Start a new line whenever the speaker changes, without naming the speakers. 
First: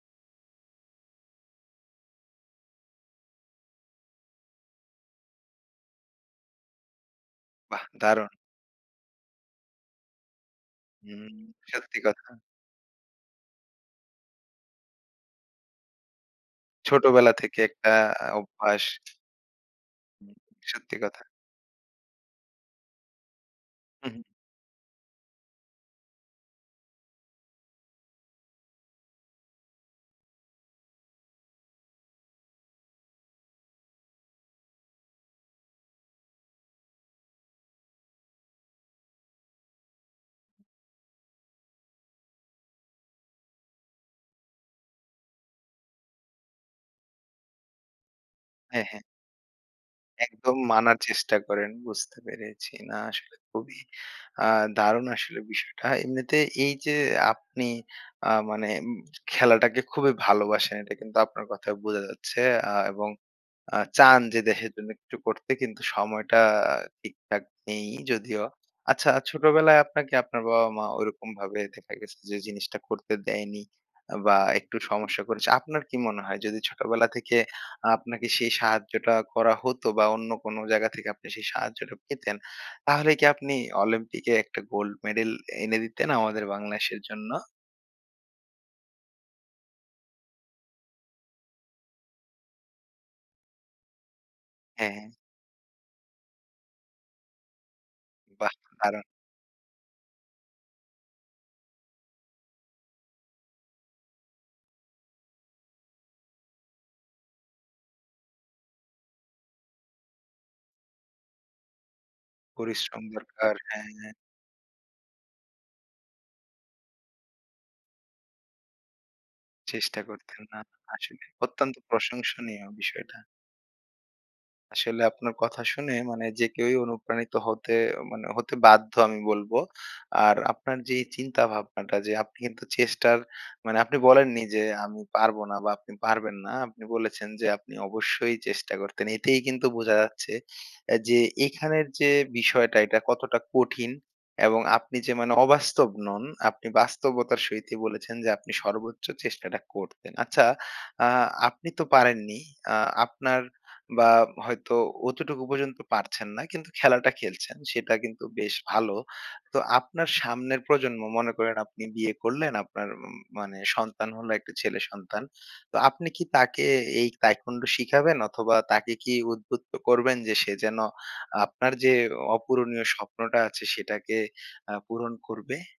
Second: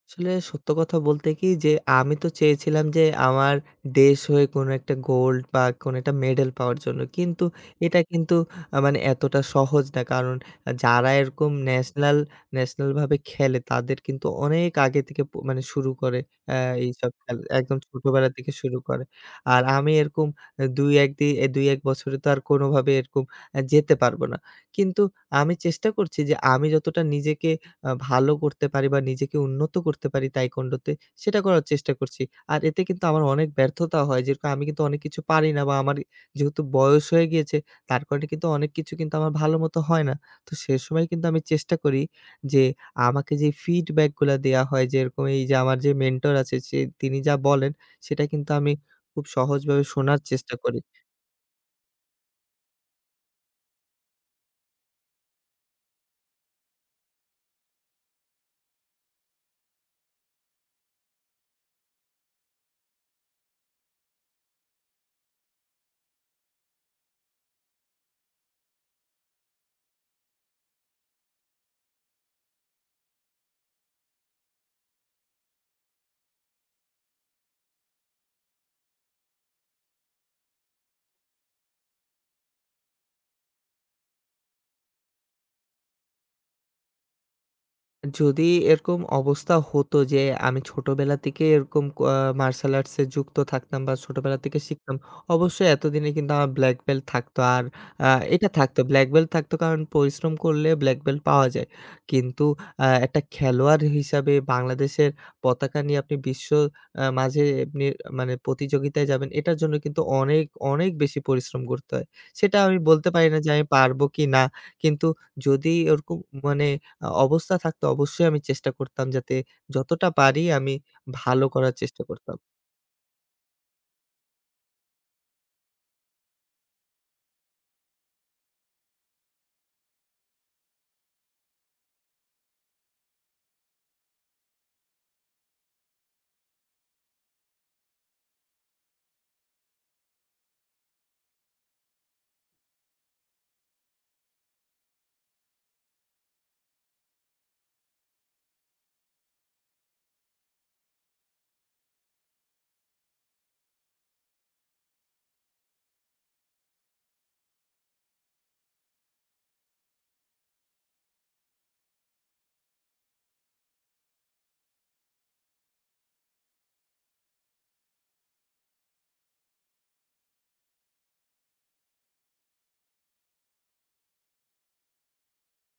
আসলে, সত্য কথা বলতে কি? যে আমি তো চেয়েছিলাম যে আমার দেশ হয়ে কোনো একটা গোল্ড, বা কোনো একটা মেডেল পাওয়ার জন্য। কিন্তু,
বাহ!
এটা
দারুণ!
কিন্তু আ মানে এতটা সহজ না। কারণ যারা
হুম,
এরকম
সত্যি
ন্যাশনাল
কথা।
ন্যাশানালভাবে খেলে, তাদের কিন্তু অনেক আগে থেকে প মানে শুরু করে অ্যা এইসব
ছোটবেলা
খেল
থেকে
একদম
একটা
ছোটোবেলা থেকে শুরু
অভ্যাস।
করে। আর আমি এরকম
উম
অ্যা
সত্যি
২-১
কথা।
দি অ্যা ২-১ বছরে তো আর কোনোভাবে এরকম আ যেতে
হু, হুম।
পারবো না। কিন্তু আমি চেষ্টা করছি যে আমি যতটা নিজেকে আ ভালো করতে পারি, বা নিজেকে উন্নত করতে পারি taekwondo তে, সেটা করার চেষ্টা করছি। আর এতে কিন্তু আমার অনেক ব্যর্থতা হয়। যেরকম আমি কিন্তু অনেক কিছু পারি না বা আমার যেহেতু বয়স হয়ে গিয়েছে, তার কারণে কিন্তু অনেক কিছু কিন্তু আমার ভালো মতো হয় না। তো সে সময় কিন্তু আমি চেষ্টা করি যে আমাকে যে ফিডব্যাকগুলা দেওয়া হয়, যেরকম এই যে আমার যে মেন্টর আছে, সে তিনি যা বলেন, সেটা কিন্তু আমি
হ্যাঁ, হ্যাঁ।
খুব সহজভাবে শোনার চেষ্টা
একদম
করি।
মানার চেষ্টা করেন। বুঝতে পেরেছি। না, আসলে খুবই আ দারুণ আসলে বিষয়টা। এমনিতে এই যে আপনি আ মানে উম খেলাটাকে খুবই ভালোবাসেন। এটা কিন্তু আপনার কথায় বোঝা যাচ্ছে। আ এবং আ চান যে দেশের জন্য একটু করতে, কিন্তু সময়টা ঠিকঠাক নেই যদিও। আচ্ছা ছোটবেলায় আপনাকে আপনার বাবা-মা ওইরকম ভাবে দেখা গেছে যে জিনিসটা করতে দেয়নি আ বা একটু সমস্যা করেছে। আপনার কি মনে হয়? যদি ছোটবেলা থেকে আপনাকে সেই সাহায্যটা করা হতো বা অন্য কোন জায়গা থেকে আপনি সেই সাহায্যটা পেতেন, তাহলে কি আপনি অলিম্পিকে একটা গোল্ড মেডেল এনে দিতেন আমাদের বাংলাদেশের জন্য?
যদি এরকম অবস্থা হতো যে আমি ছোটোবেলা থেকে এরকম ক আ মার্শাল আর্টসে যুক্ত থাকতাম বা ছোটোবেলা থেকে
হ্যাঁ,
শিখতাম,
হ্যাঁ।
অবশ্যই এতদিনে কিন্তু আমার ব্ল্যাক বেল্ট থাকতো। আর আ এইটা
বাহ!
থাকতো।
দারুণ!
ব্ল্যাক বেল্ট থাকতো কারণ, পরিশ্রম করলে ব্ল্যাক বেল্ট পাওয়া যায়। কিন্তু আ একটা খেলোয়াড় হিসাবে বাংলাদেশের পতাকা নিয়ে আপনি বিশ্ব আ মাঝে এমনি মানে প্রতিযোগিতায় যাবেন, এটার জন্য কিন্তু অনেক, অনেক বেশি পরিশ্রম করতে হয়। সেটা আমি
পরিশ্রম
বলতে পারি না যে
দরকার,
আমি পারব
হ্যাঁ।
কি না। কিন্তু যদি ওরকম মানে আ অবস্থা থাকতো অবশ্যই আমি চেষ্টা করতাম যাতে
চেষ্টা
যতটা
করতেন।
পারি
না,
আমি
আসলেই।
ভালো করার
অত্যন্ত
চেষ্টা করতাম।
প্রশংসনীয় বিষয়টা। আসলে আপনার কথা শুনে মানে যে কেউই অনুপ্রাণিত হতে অ মানে হতে বাধ্য, আমি বলব। আর আপনার যে চিন্তা-ভাবনাটা যে আপনি কিন্তু চেষ্টার মানে আপনি বলেননি যে আমি পারব না বা আপনি পারবেন না। আপনি বলেছেন যে আপনি অবশ্যই চেষ্টা করতেন। এতেই কিন্তু বোঝা যাচ্ছে অ্যা যে এখানের যে বিষয়টা এটা কতটা কঠিন। এবং আপনি যে মানে অবাস্তব নন, আপনি বাস্তবতার সহিতই বলেছেন যে আপনি সর্বোচ্চ চেষ্টাটা করতেন। আচ্ছা, আ আপনি তো পারেননি। আ আপনার বা হয়তো অতটুকু পর্যন্ত পারছেন না, কিন্তু খেলাটা খেলছেন। সেটা কিন্তু বেশ ভালো। তো আপনার সামনের প্রজন্ম, মনে করেন আপনি বিয়ে করলেন আপনার উম মানে সন্তান হলো, একটা ছেলে সন্তান। তো আপনি কি তাকে এই taekwondo শিখাবেন? অথবা তাকে কি উদ্বুদ্ধ করবেন যে সে যেন আপনার যে অপূরণীয় স্বপ্নটা আছে, সেটাকে আ পূরণ করবে?